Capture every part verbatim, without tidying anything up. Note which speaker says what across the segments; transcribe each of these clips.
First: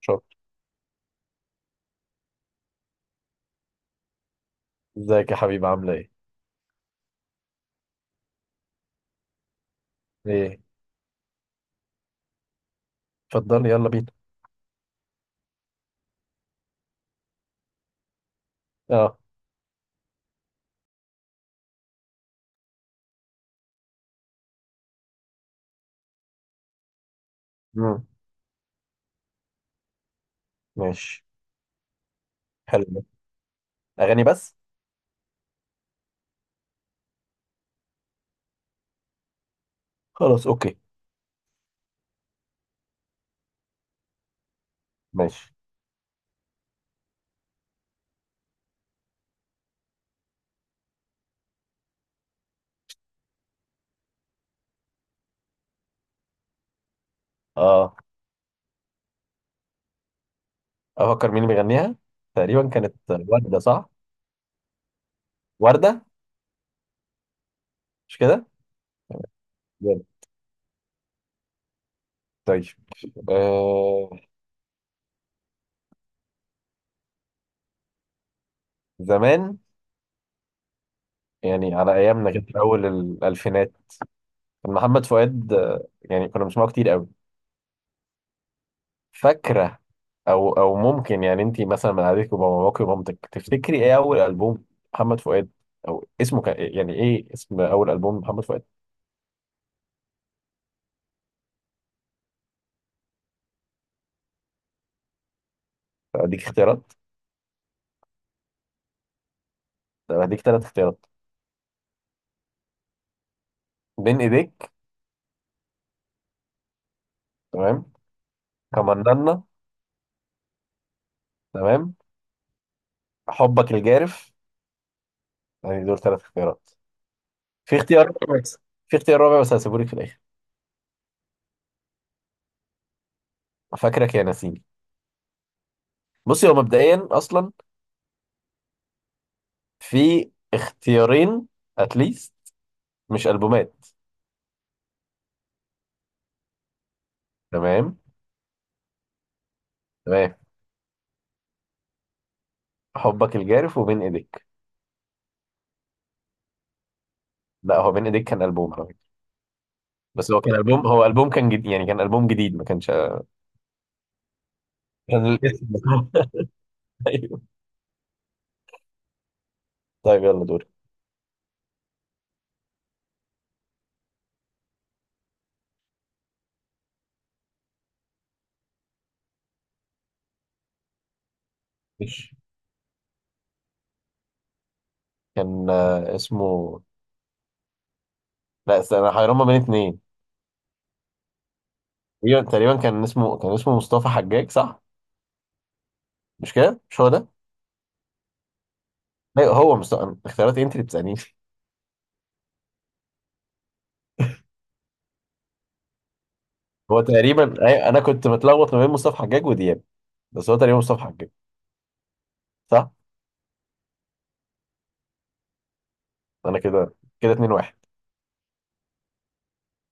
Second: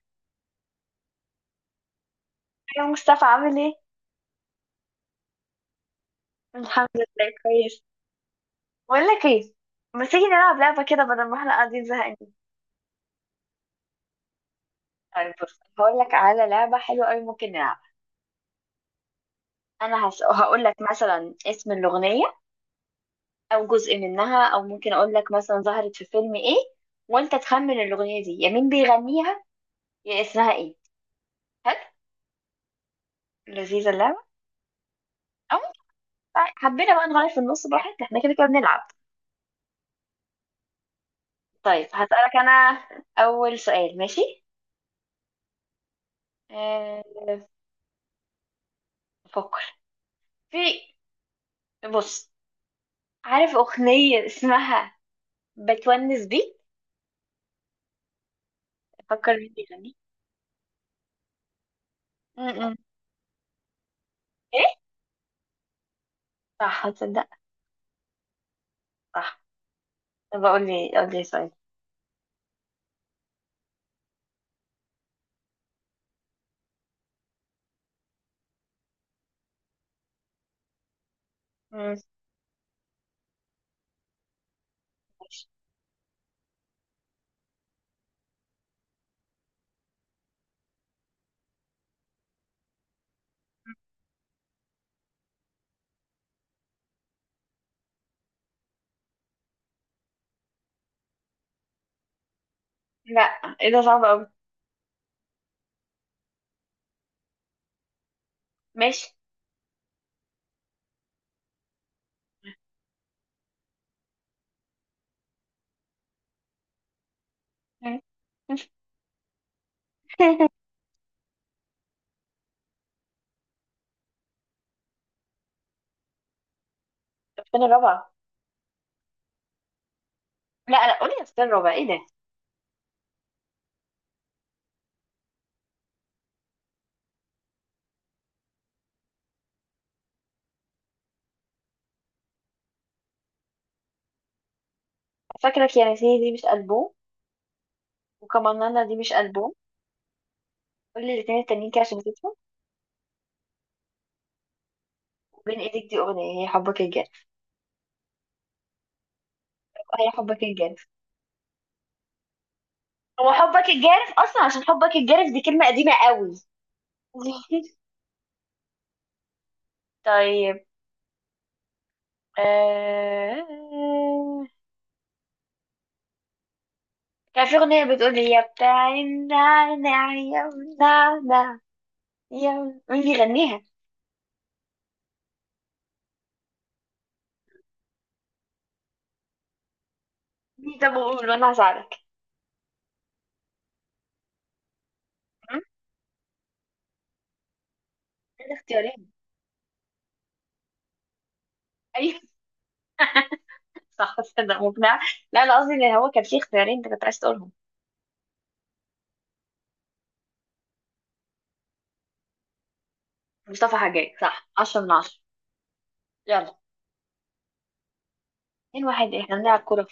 Speaker 1: شكرا.
Speaker 2: يا مصطفى عامل ايه؟
Speaker 1: ازيك يا حبيبي؟ عاملة ايه؟
Speaker 2: الحمد لله كويس. بقول لك ايه، ما تيجي نلعب
Speaker 1: ايه؟
Speaker 2: لعبة كده بدل ما احنا قاعدين زهقانين.
Speaker 1: اتفضلي، يلا بينا.
Speaker 2: طيب بص، هقول لك على لعبة حلوة قوي ممكن نلعبها.
Speaker 1: اه.
Speaker 2: انا هس... هقول لك مثلا اسم الأغنية، او جزء منها، او ممكن اقول لك مثلا ظهرت في فيلم ايه، وانت تخمن
Speaker 1: مم.
Speaker 2: الأغنية دي يا مين بيغنيها يا اسمها ايه.
Speaker 1: ماشي.
Speaker 2: حلو.
Speaker 1: حلو ده.
Speaker 2: لذيذة اللعبة.
Speaker 1: اغاني بس؟
Speaker 2: او طيب، حبينا بقى نغير في النص براحتنا، احنا كده كده بنلعب.
Speaker 1: خلاص، اوكي.
Speaker 2: طيب هسألك انا اول سؤال، ماشي.
Speaker 1: ماشي.
Speaker 2: أه... افكر في، بص، عارف أغنية اسمها بتونس بيك؟
Speaker 1: اه،
Speaker 2: أفكر مين بيغني.
Speaker 1: افكر مين اللي بيغنيها؟ تقريبا
Speaker 2: م-م.
Speaker 1: كانت وردة صح؟
Speaker 2: إيه،
Speaker 1: وردة.
Speaker 2: صح، هتصدق،
Speaker 1: مش كده؟
Speaker 2: صح.
Speaker 1: جامد.
Speaker 2: طب أقول لي، أقول لي سؤال.
Speaker 1: طيب، آه زمان، يعني على
Speaker 2: مم.
Speaker 1: ايامنا كده في اول الالفينات كان محمد فؤاد آه، يعني كنا بنسمعه كتير قوي. فاكرة؟ او او ممكن يعني انت مثلا من قعدتك وباباك ومامتك تفتكري ايه اول البوم محمد فؤاد، او اسمه كان إيه؟ يعني ايه اسم اول البوم محمد فؤاد؟
Speaker 2: لا، إيه ده صعب أوي.
Speaker 1: اديك اختيارات.
Speaker 2: ماشي.
Speaker 1: طب هديك ثلاث اختيارات: بين ايديك، تمام،
Speaker 2: مم.
Speaker 1: كمننا، تمام، حبك الجارف. يعني دول ثلاث اختيارات.
Speaker 2: السنة
Speaker 1: في
Speaker 2: الرابعة.
Speaker 1: اختيار كويس. في اختيار رابع بس هسيبهولك في الاخر.
Speaker 2: لا لا، قولي السنة الرابعة إيه ده.
Speaker 1: فاكرك يا نسيني. بصي، هو مبدئيا اصلا في اختيارين اتليست، مش البومات.
Speaker 2: فاكرك يا نسيني دي مش ألبوم.
Speaker 1: تمام.
Speaker 2: وكمانانا دي مش ألبوم.
Speaker 1: تمام.
Speaker 2: قولي الاتنين التانيين كده عشان نسيتهم.
Speaker 1: حبك الجارف وبين ايديك.
Speaker 2: وبين إيدك دي أغنية، هي حبك الجارف؟
Speaker 1: لا، هو بين ايديك كان البوم على فكره.
Speaker 2: هي
Speaker 1: بس هو
Speaker 2: حبك
Speaker 1: كان
Speaker 2: الجارف.
Speaker 1: البوم، هو البوم كان جديد، يعني كان البوم جديد، ما كانش
Speaker 2: هو حبك الجارف أصلا، عشان حبك
Speaker 1: كان
Speaker 2: الجارف دي كلمة
Speaker 1: الاسم
Speaker 2: قديمة قوي.
Speaker 1: ايوه. طيب يلا
Speaker 2: طيب.
Speaker 1: دوري.
Speaker 2: آه... كان في أغنية بتقول يا بتاع النعناع يا النعناع،
Speaker 1: ماشي.
Speaker 2: يا مين بيغنيها؟
Speaker 1: كان آه، اسمه، لا استنى، انا حيران ما بين اتنين.
Speaker 2: مين؟ طب قول وأنا هساعدك.
Speaker 1: تقريبا تقريبا كان اسمه، كان اسمه مصطفى حجاج صح؟
Speaker 2: م؟
Speaker 1: مش كده؟ مش هو ده؟
Speaker 2: كان اختيارين.
Speaker 1: لا هو مصطفى. اختيارات إيه؟ انت اللي بتسالني.
Speaker 2: أيوة. صح صدق مقنعة. لا أنا قصدي إن هو كان في اختيارين أنت
Speaker 1: هو
Speaker 2: كنت عايز تقولهم.
Speaker 1: تقريبا أي- انا كنت متلخبط ما بين مصطفى حجاج ودياب، بس هو تقريبا مصطفى حجاج، صح.
Speaker 2: مصطفى حجاج، صح، عشرة من عشرة. يلا.
Speaker 1: انا كده، كده اتنين واحد.
Speaker 2: اتنين واحد، إحنا بنلعب كورة.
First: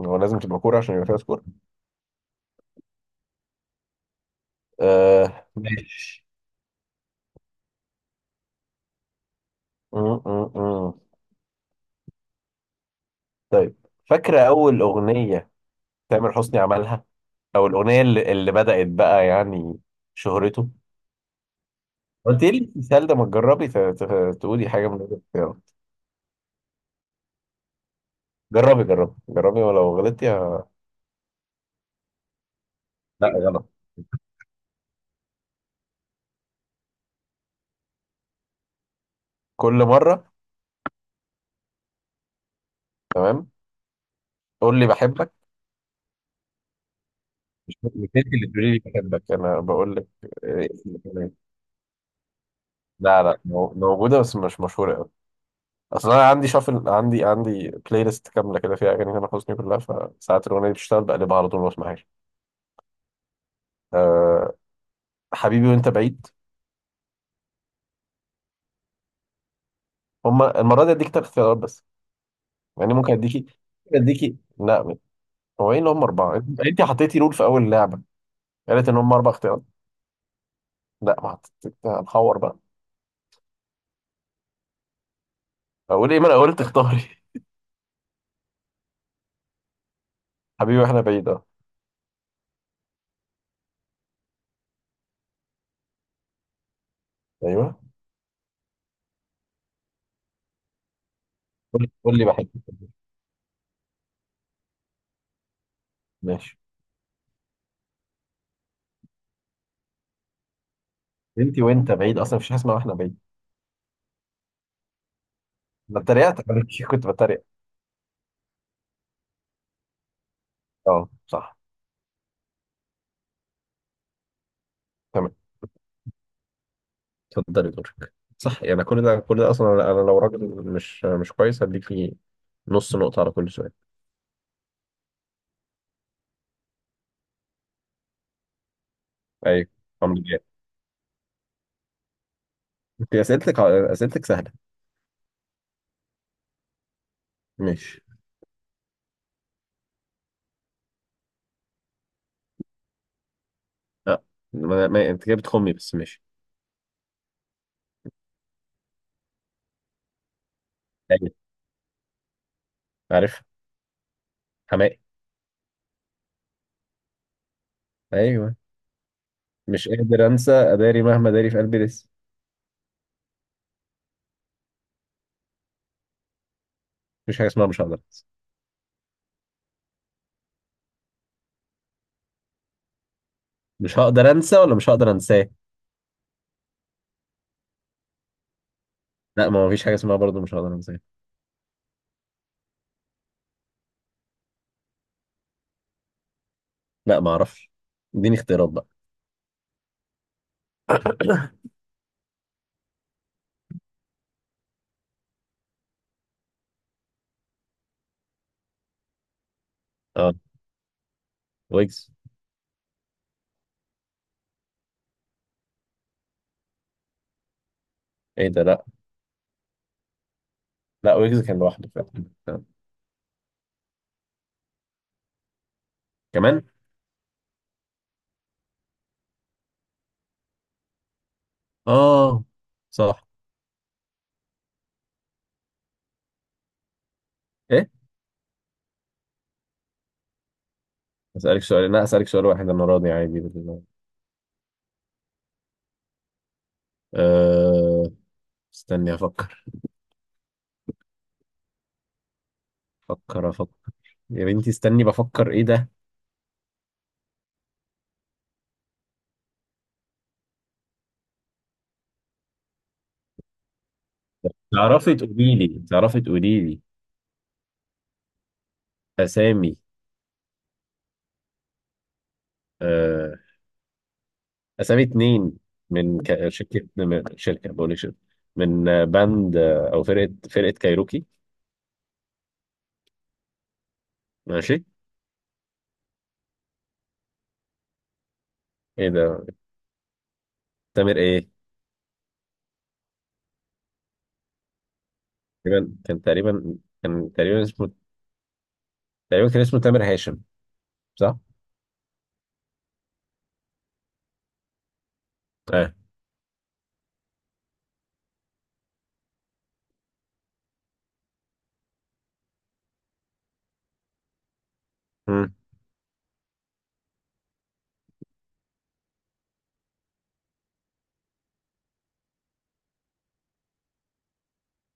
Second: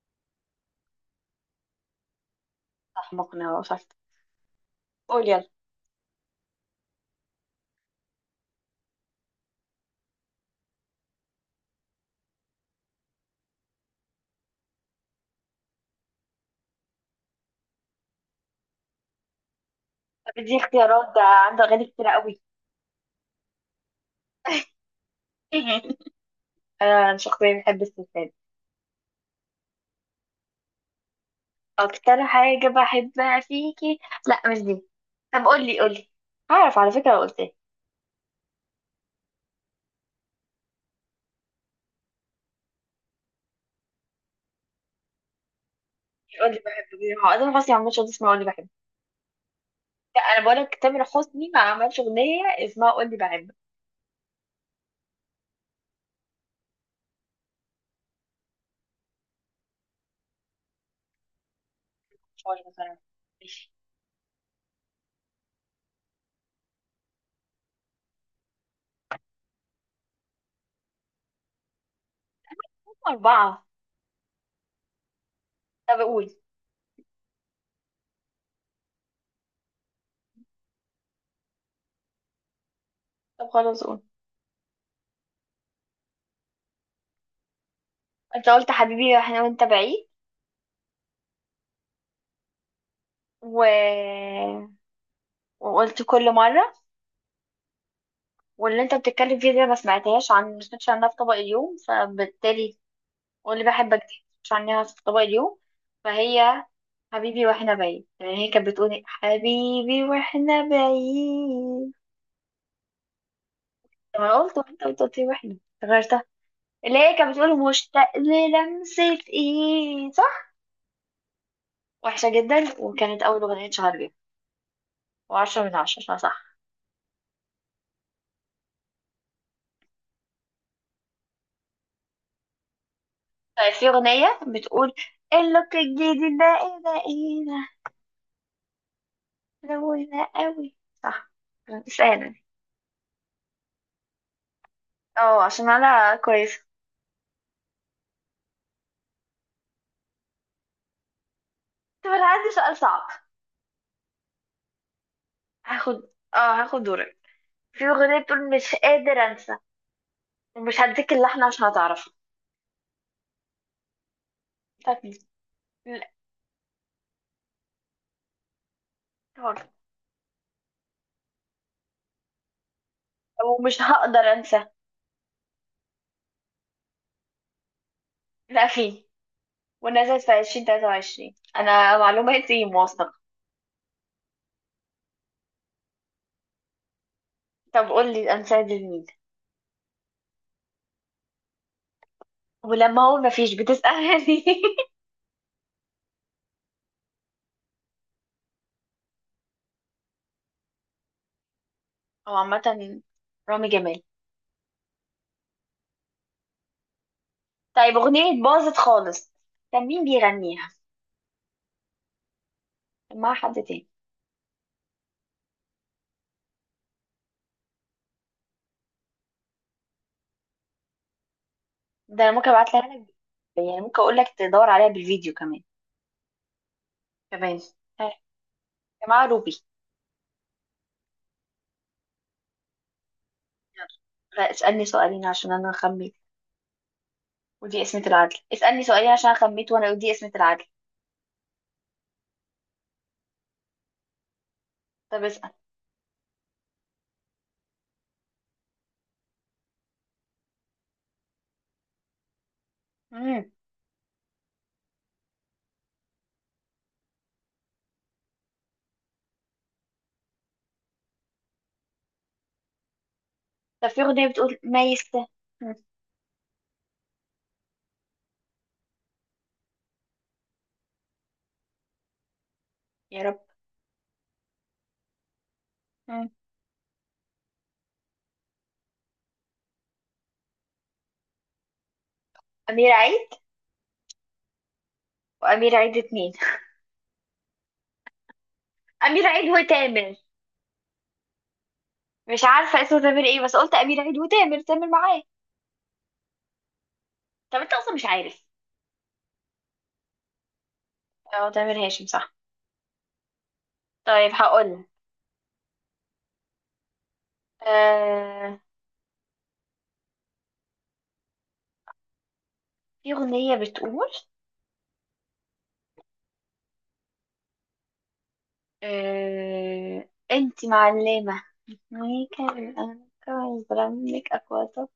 Speaker 1: هو لازم تبقى كوره عشان يبقى فيها سكور؟
Speaker 2: صح مقنعة وصفت. قول يلا.
Speaker 1: آه... ماشي. م- م- م. طيب، فاكرة أول أغنية تامر حسني عملها، أو الأغنية اللي, اللي بدأت بقى يعني
Speaker 2: طب دي
Speaker 1: شهرته؟
Speaker 2: اختيارات، ده عنده أغاني كتيرة قوي.
Speaker 1: قلت لي السؤال ده، ما تجربي ت- ت- تقولي حاجة من الاختيارات.
Speaker 2: أنا شخصيا بحب السلسلة.
Speaker 1: جربي جربي جربي ولو غلطتي ه-
Speaker 2: أكتر حاجة
Speaker 1: لا،
Speaker 2: بحبها
Speaker 1: غلط.
Speaker 2: فيكي. لا مش دي. طب قولي قولي، هعرف على فكرة لو قلت.
Speaker 1: كل مرة، تمام. قول لي بحبك.
Speaker 2: قول لي بحبك دي. هو اصلا حسني
Speaker 1: مش
Speaker 2: ما عملش
Speaker 1: مش
Speaker 2: اغنيه
Speaker 1: انت
Speaker 2: اسمها قول لي
Speaker 1: اللي
Speaker 2: بحبك.
Speaker 1: تقولي لي بحبك، أنا بقول لك.
Speaker 2: لا انا بقول
Speaker 1: إيه
Speaker 2: لك
Speaker 1: اسم
Speaker 2: تامر
Speaker 1: الأغنية؟
Speaker 2: حسني ما عملش اغنيه اسمها قول لي
Speaker 1: لا لا،
Speaker 2: بحبك.
Speaker 1: مو- موجودة بس مش مشهورة أوي. أصل أنا عندي شافل، عندي عندي بلاي ليست كاملة كده فيها أغاني تامر حسني كلها، فساعات الأغنية دي بتشتغل بقلبها على طول ما بسمعهاش.
Speaker 2: مش هو اللي مثلا. ماشي.
Speaker 1: أه، حبيبي وأنت بعيد. هما المرة دي اديك تلات اختيارات بس، يعني
Speaker 2: هم
Speaker 1: ممكن اديكي،
Speaker 2: اربعه.
Speaker 1: اديكي لا. هو ايه ان
Speaker 2: طب
Speaker 1: هم
Speaker 2: قول.
Speaker 1: اربعة؟ انت حطيتي رول في اول لعبة، قالت ان هم اربع اختيارات. لا، ما حطيت. هنحور بقى.
Speaker 2: طب خلاص قول.
Speaker 1: اقول ايه؟ ما انا قلت اختاري.
Speaker 2: انت قلت حبيبي احنا وانت بعيد،
Speaker 1: حبيبي واحنا بعيد، اه.
Speaker 2: و... وقلت كل مره،
Speaker 1: ايوه.
Speaker 2: واللي انت بتتكلم فيه دي ما سمعتهاش، عن ما سمعتش عنها في طبق اليوم،
Speaker 1: قول، قول لي بحب.
Speaker 2: فبالتالي قول لي بحبك دي مش عنها في طبق اليوم،
Speaker 1: ماشي.
Speaker 2: فهي حبيبي واحنا بعيد. يعني هي كانت بتقولي حبيبي واحنا
Speaker 1: انت
Speaker 2: بعيد.
Speaker 1: وانت بعيد، اصلا مفيش حاجة اسمها واحنا بعيد.
Speaker 2: طب انا قلت وانت قلت قلت لي واحنا،
Speaker 1: انا
Speaker 2: غيرت.
Speaker 1: اتريقت عليكي،
Speaker 2: اللي
Speaker 1: كنت
Speaker 2: هي كانت
Speaker 1: بتريق.
Speaker 2: بتقول مشتاق للمسة، ايه، صح.
Speaker 1: اه صح.
Speaker 2: وحشة جدا، وكانت أول أغنية اتشهر بيها.
Speaker 1: تمام.
Speaker 2: وعشرة من عشرة، صح صح.
Speaker 1: اتفضلي دورك. صح. يعني كل ده، كل ده اصلا انا، أنا لو راجل مش مش كويس. هديكي نص نقطة على كل سؤال.
Speaker 2: طيب في أغنية بتقول اللوك الجديد ده ايه، ده ايه،
Speaker 1: ايوه،
Speaker 2: ده
Speaker 1: عمرو
Speaker 2: روينا
Speaker 1: جاب.
Speaker 2: قوي. صح. اسألني.
Speaker 1: انت اسئلتك، اسئلتك سهلة.
Speaker 2: اه عشان أنا كويسة.
Speaker 1: ماشي.
Speaker 2: طب أنا عندي سؤال صعب.
Speaker 1: لا ما ما- انت كده بتخمي بس،
Speaker 2: هاخد.
Speaker 1: ماشي.
Speaker 2: اه. هاخد دورك. في أغنية بتقول مش قادر أنسى، ومش هديك
Speaker 1: ايوه،
Speaker 2: اللحن عشان هتعرفه.
Speaker 1: عارف، حماقي.
Speaker 2: بتاعت مين؟ لا.
Speaker 1: ايوه، مش قادر انسى، اداري مهما داري في قلبي لسه.
Speaker 2: ومش هقدر أنسى.
Speaker 1: مفيش حاجه اسمها مش هقدر انسى.
Speaker 2: لا في. ونزلت في عشرين تلاتة وعشرين، أنا معلوماتي موثقة.
Speaker 1: مش هقدر انسى ولا مش هقدر انساه؟
Speaker 2: طب قولي أنسة لمين.
Speaker 1: لا، ما فيش حاجه اسمها برضه مش هقدر انساه.
Speaker 2: ولما هو مفيش بتسألني.
Speaker 1: لا، ما اعرفش. اديني اختيارات بقى.
Speaker 2: هو عامة رامي جمال. طيب أغنية باظت خالص، كان مين
Speaker 1: اه،
Speaker 2: بيغنيها؟
Speaker 1: ويجز.
Speaker 2: كان معاها حد تاني.
Speaker 1: ايه ده؟ لا، لا ويجز كان لوحده
Speaker 2: ده
Speaker 1: فعلا.
Speaker 2: أنا ممكن
Speaker 1: آه.
Speaker 2: أبعتلها لك، يعني ممكن أقول لك تدور عليها بالفيديو كمان.
Speaker 1: كمان.
Speaker 2: كمان. ها، يا جماعة روبي.
Speaker 1: اه، صح.
Speaker 2: يلا. لا اسألني سؤالين عشان أنا خميت ودي
Speaker 1: ايه؟
Speaker 2: قسمة العدل. اسألني سؤالين عشان أنا خميت وأنا ودي قسمة العدل.
Speaker 1: اسالك سؤال؟ لا، اسالك سؤال واحد، انا راضي عادي بالله.
Speaker 2: طب اسأل.
Speaker 1: أه... استني افكر. افكر
Speaker 2: مم.
Speaker 1: افكر يا بنتي استني بفكر، ايه ده.
Speaker 2: طب في أغنية بتقول ما
Speaker 1: تعرفي
Speaker 2: يست.
Speaker 1: تقولي
Speaker 2: مم.
Speaker 1: لي، تعرفي تقولي لي اسامي،
Speaker 2: يا
Speaker 1: آه،
Speaker 2: رب.
Speaker 1: اسامي اتنين من
Speaker 2: مم.
Speaker 1: ك- شركه، من شركه، بقول لك شركه، من آه، باند، آه، او فرقه، فرقه كايروكي.
Speaker 2: أمير عيد.
Speaker 1: ماشي.
Speaker 2: وأمير عيد اتنين.
Speaker 1: ايه
Speaker 2: أمير
Speaker 1: ده؟
Speaker 2: عيد وتامر.
Speaker 1: تامر ايه؟
Speaker 2: مش عارفة اسمه تامر ايه، بس قلت أمير عيد وتامر، تامر معاه.
Speaker 1: تقريبا كان، تقريبا كان،
Speaker 2: طب
Speaker 1: تقريبا
Speaker 2: انت
Speaker 1: اسمه،
Speaker 2: أصلا مش عارف.
Speaker 1: تقريبا كان اسمه تامر هاشم، صح؟
Speaker 2: اه تامر هاشم، صح. طيب هقول.
Speaker 1: اه.
Speaker 2: آه... في أغنية بتقول،
Speaker 1: مم.
Speaker 2: آه... انت معلمة، ميكا الأنكا برنك أكواتك،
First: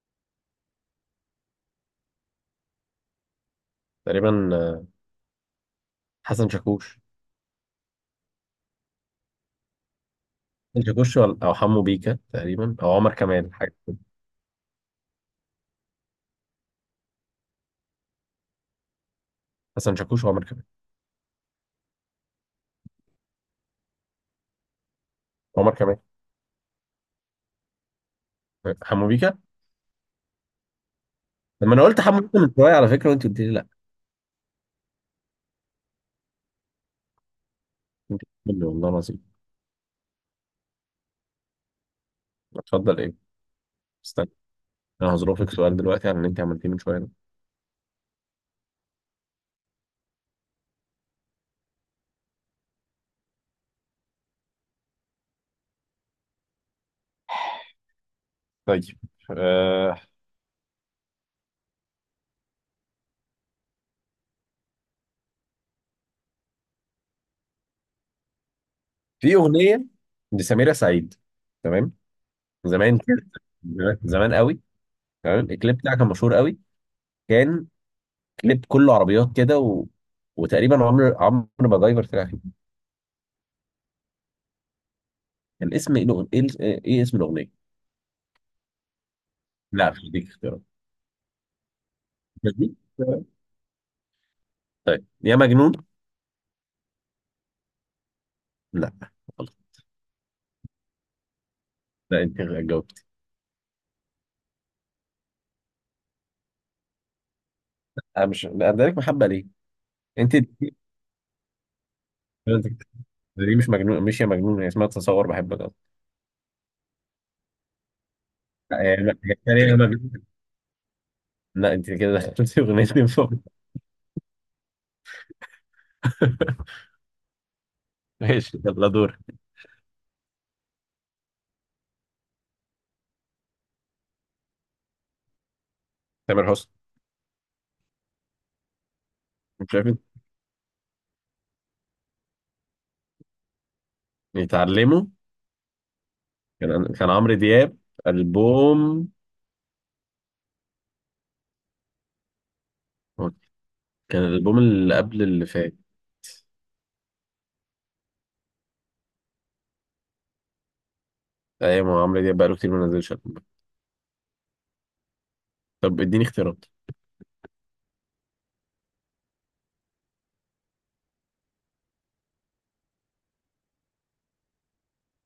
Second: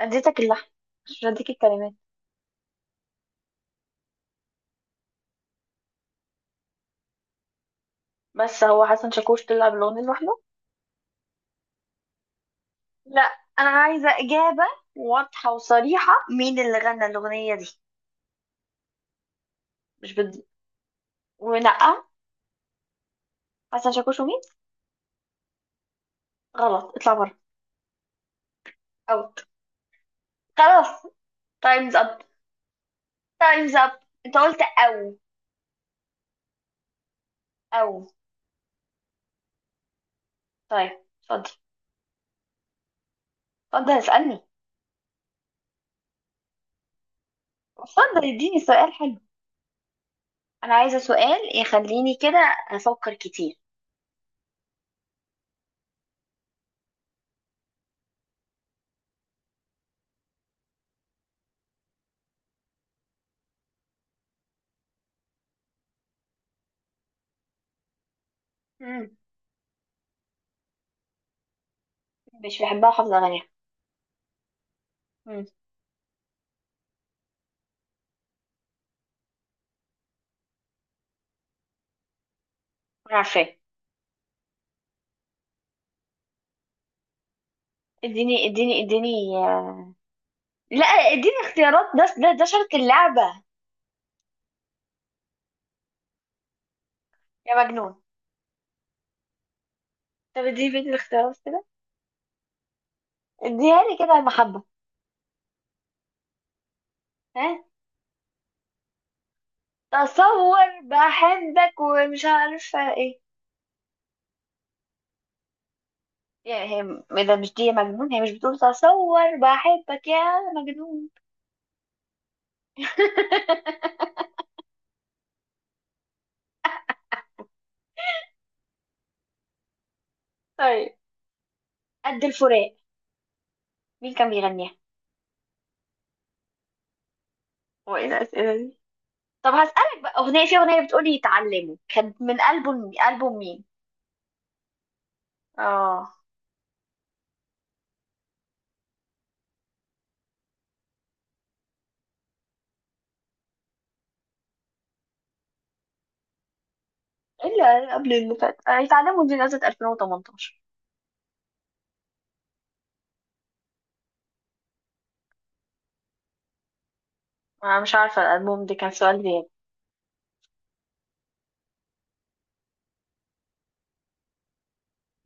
Speaker 2: اديتك اللحن مش هديك الكلمات.
Speaker 1: تقريبا، آه، حسن شاكوش.
Speaker 2: بس هو حسن شاكوش طلع بالأغنية لوحده.
Speaker 1: حسن شاكوش ولا- او حمو بيكا، تقريبا، او عمر
Speaker 2: لا،
Speaker 1: كمال،
Speaker 2: أنا
Speaker 1: حاجه كده.
Speaker 2: عايزة إجابة واضحة وصريحة، مين اللي غنى الأغنية دي.
Speaker 1: حسن
Speaker 2: مش
Speaker 1: شاكوش
Speaker 2: بد...
Speaker 1: وعمر كمال.
Speaker 2: ونقى، حسن شاكوش ومين.
Speaker 1: عمر كمال،
Speaker 2: غلط، اطلع بره.
Speaker 1: آه، حمو
Speaker 2: اوت.
Speaker 1: بيكا.
Speaker 2: خلاص.
Speaker 1: لما انا
Speaker 2: تايمز
Speaker 1: قلت
Speaker 2: اب.
Speaker 1: حمو بيكا من شويه على فكره، وانت قلت لي لا.
Speaker 2: تايمز اب. انت قلت او، او.
Speaker 1: انت بتقولي، والله العظيم.
Speaker 2: طيب اتفضل.
Speaker 1: اتفضل ايه؟
Speaker 2: اتفضل
Speaker 1: استنى،
Speaker 2: اسألني.
Speaker 1: انا هظروفك سؤال دلوقتي عن اللي انت عملتيه من شويه ده.
Speaker 2: اتفضل اديني سؤال حلو، انا عايزة سؤال يخليني كده افكر كتير.
Speaker 1: طيب، آه،
Speaker 2: مم.
Speaker 1: في اغنيه لسميرة سعيد، تمام،
Speaker 2: مش بحبها
Speaker 1: زمان
Speaker 2: وحافظة
Speaker 1: كده،
Speaker 2: اغانيها.
Speaker 1: زمان زمان قوي،
Speaker 2: مم.
Speaker 1: تمام. الكليب بتاعها كان مشهور قوي. كان كليب كله عربيات كده، و... وتقريبا عمرو عمرو ما جايبر طلع فيه.
Speaker 2: أنا عارفاه.
Speaker 1: الاسم ايه؟ الأغ- ايه، إيه اسم الاغنيه؟
Speaker 2: اديني اديني اديني
Speaker 1: لا،
Speaker 2: آه،
Speaker 1: مش دي اختيارات.
Speaker 2: لا اديني اختيارات، ده ده ده
Speaker 1: مش
Speaker 2: شرط
Speaker 1: دي.
Speaker 2: اللعبة.
Speaker 1: طيب، يا مجنون.
Speaker 2: يا مجنون.
Speaker 1: لا، غلط.
Speaker 2: طب اديني بيت الاختيارات كده.
Speaker 1: لا، انت جاوبت.
Speaker 2: اديها لي كده يا محبة. ها.
Speaker 1: انا مش ادالك محبه ليه. انت
Speaker 2: تصور بحبك ومش
Speaker 1: انت
Speaker 2: عارفة ايه.
Speaker 1: دي مش مجنون، مش يا مجنون، هي اسمها تصور بحبك.
Speaker 2: يعني هي م- اذا مش دي مجنون، هي مش بتقول
Speaker 1: آه، لا، هي
Speaker 2: تصور
Speaker 1: تقريبا
Speaker 2: بحبك يا
Speaker 1: مجنون.
Speaker 2: مجنون.
Speaker 1: لا، انت كده دخلتي اغنيتين فوق. ماشي، يلا دور.
Speaker 2: طيب، قد الفراق، مين كان بيغنيها.
Speaker 1: تامر حسني.
Speaker 2: هو ايه الاسئله دي. طب
Speaker 1: مش شايف انت؟
Speaker 2: هسألك بقى اغنيه، في اغنيه بتقولي اتعلموا، كانت من البوم، البوم مين.
Speaker 1: يتعلموا،
Speaker 2: اه.
Speaker 1: كان كان عمرو دياب. البوم، كان الالبوم اللي قبل اللي فات.
Speaker 2: اللي قبل اللي فات. آه، اتعلموا دي نزلت ألفين وتمنتاشر.
Speaker 1: ايوه، ما هو عمرو دياب بقاله كتير ما نزلش ألبوم. طب اديني اختيارات.
Speaker 2: انا مش عارفه الالبوم ده، كان سؤال غير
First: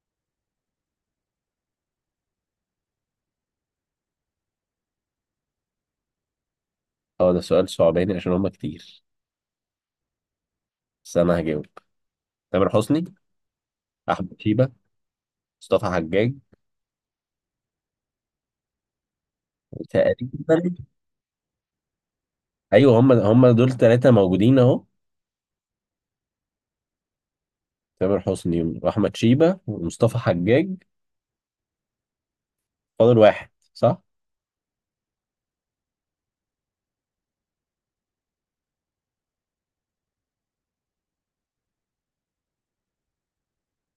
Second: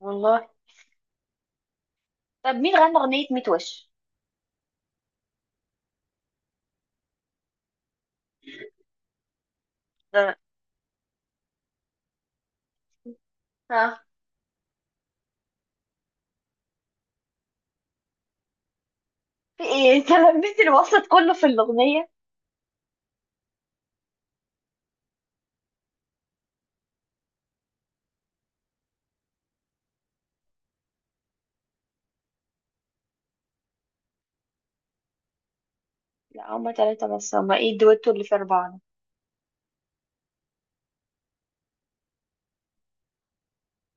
Speaker 2: والله. طب مين غنى اغنيه مية وش
Speaker 1: اه، ده سؤال صعباني عشان هما كتير،
Speaker 2: ده؟
Speaker 1: بس انا هجاوب. تامر حسني،
Speaker 2: ها؟
Speaker 1: احمد شيبة، مصطفى حجاج.
Speaker 2: في ايه انت لميت
Speaker 1: تقريبا.
Speaker 2: الوسط كله في الاغنيه.
Speaker 1: ايوه، هم هم دول ثلاثه موجودين اهو: تامر حسني واحمد شيبة ومصطفى حجاج، فاضل واحد، صح.
Speaker 2: لا هما ثلاثه بس، هما ايه الدويتو اللي في اربعه ده؟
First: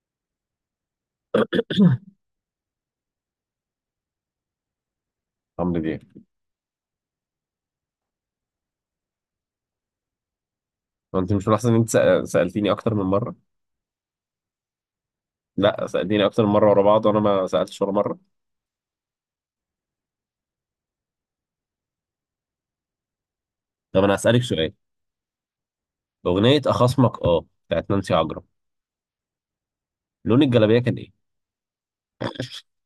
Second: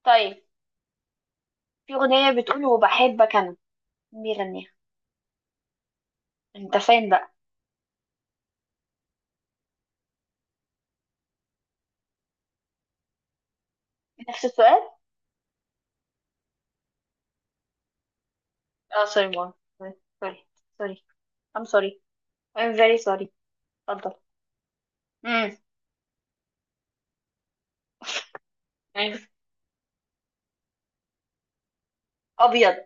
Speaker 2: طيب في أغنية بتقول وبحبك أنا، مين بيغنيها.
Speaker 1: عمرو دياب.
Speaker 2: أنت فين بقى؟
Speaker 1: هو انت مش ملاحظ ان انت سأ- سالتيني اكتر من مره؟
Speaker 2: نفس السؤال.
Speaker 1: لا، سالتيني اكتر من مره ورا بعض، وانا ما سالتش ولا مره.
Speaker 2: اه سوري ماما، سوري، سوري. I'm sorry. I'm very sorry.
Speaker 1: طب
Speaker 2: اتفضل.
Speaker 1: انا هسالك سؤال.
Speaker 2: امم.
Speaker 1: اغنيه اخصمك، اه، بتاعت نانسي عجرم،
Speaker 2: أيوة.
Speaker 1: لون الجلابيه كان ايه؟
Speaker 2: أبيض.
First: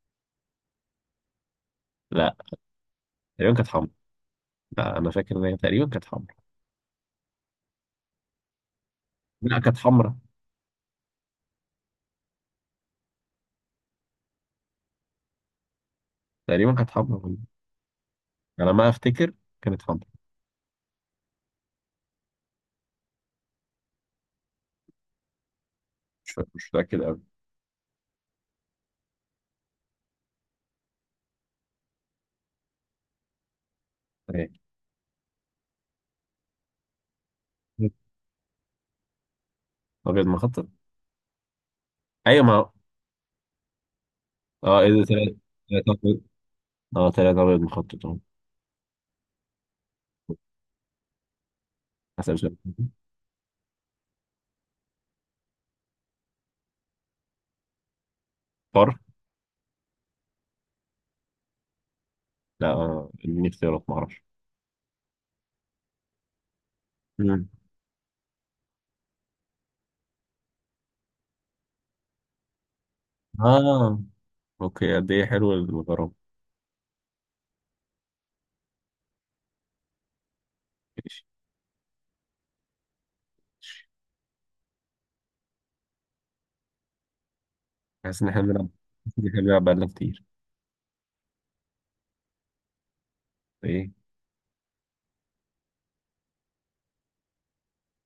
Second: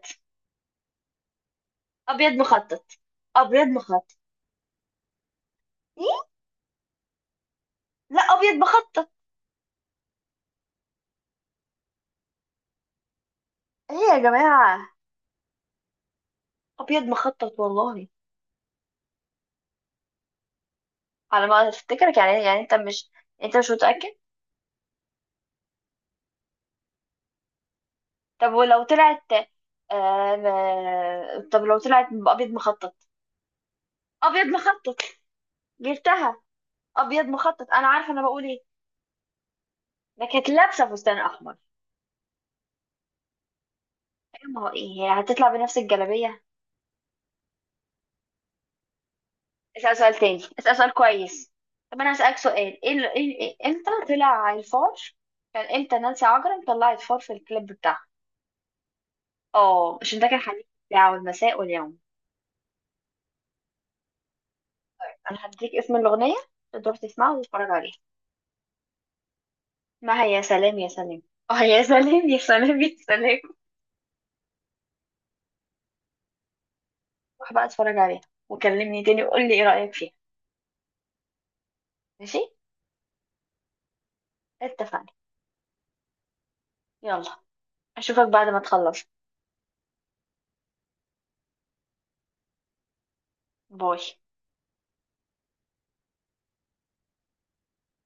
Speaker 2: أبيض
Speaker 1: لا.
Speaker 2: مخطط.
Speaker 1: تقريبا
Speaker 2: أبيض
Speaker 1: كانت حمرا.
Speaker 2: مخطط.
Speaker 1: لا، انا فاكر ان هي تقريبا كانت
Speaker 2: إيه؟
Speaker 1: حمرا.
Speaker 2: لا أبيض مخطط.
Speaker 1: لا، كانت حمرا.
Speaker 2: إيه يا جماعة؟
Speaker 1: تقريبا كانت
Speaker 2: أبيض
Speaker 1: حمرا.
Speaker 2: مخطط والله.
Speaker 1: على ما افتكر كانت حمرا.
Speaker 2: على ما أفتكرك، يعني يعني أنت مش، أنت مش متأكد.
Speaker 1: مش فاكر- مش متاكد قوي.
Speaker 2: طب ولو طلعت آه... ما- طب لو طلعت أبيض مخطط، أبيض
Speaker 1: ايه،
Speaker 2: مخطط، جبتها. أبيض مخطط، أنا عارفة أنا بقول إيه. ده
Speaker 1: ابيض
Speaker 2: كانت
Speaker 1: مخطط؟
Speaker 2: لابسه فستان احمر.
Speaker 1: ايوه، ما
Speaker 2: أيوة، ما هو
Speaker 1: اه،
Speaker 2: ايه،
Speaker 1: ايه ده؟
Speaker 2: هي
Speaker 1: تلاتة،
Speaker 2: هتطلع بنفس
Speaker 1: تلاتة أبيض.
Speaker 2: الجلابيه.
Speaker 1: اه، تلاتة ابيض مخطط، اه.
Speaker 2: اسال سؤال تاني، اسال سؤال كويس. طب انا هسالك
Speaker 1: هسأل سؤال
Speaker 2: سؤال، ايه ال- إيه- إيه- امتى طلع الفار. كان امتى نانسي عجرم طلعت فار في الكليب بتاعها.
Speaker 1: حر.
Speaker 2: اه عشان ده كان حديث بتاعه المساء واليوم.
Speaker 1: لا، آه، اديني اختيارات، معرفش.
Speaker 2: انا هديك اسم الاغنيه، تقدر تسمعها
Speaker 1: مم.
Speaker 2: وتتفرج عليها. ما هي يا سلام يا سلام. اه يا سلام يا سلام يا سلام.
Speaker 1: اه، اوكي، قد ايه حلو الغرام.
Speaker 2: روح بقى اتفرج عليها وكلمني تاني وقول لي ايه رايك فيها.
Speaker 1: ماشي.
Speaker 2: ماشي.
Speaker 1: ماشي.
Speaker 2: اتفقنا. يلا.
Speaker 1: حاسس
Speaker 2: اشوفك
Speaker 1: ان احنا
Speaker 2: بعد ما
Speaker 1: بنلعب
Speaker 2: تخلص.
Speaker 1: حاسس إن احنا بنلعب بقالنا كتير. ايه.
Speaker 2: باي.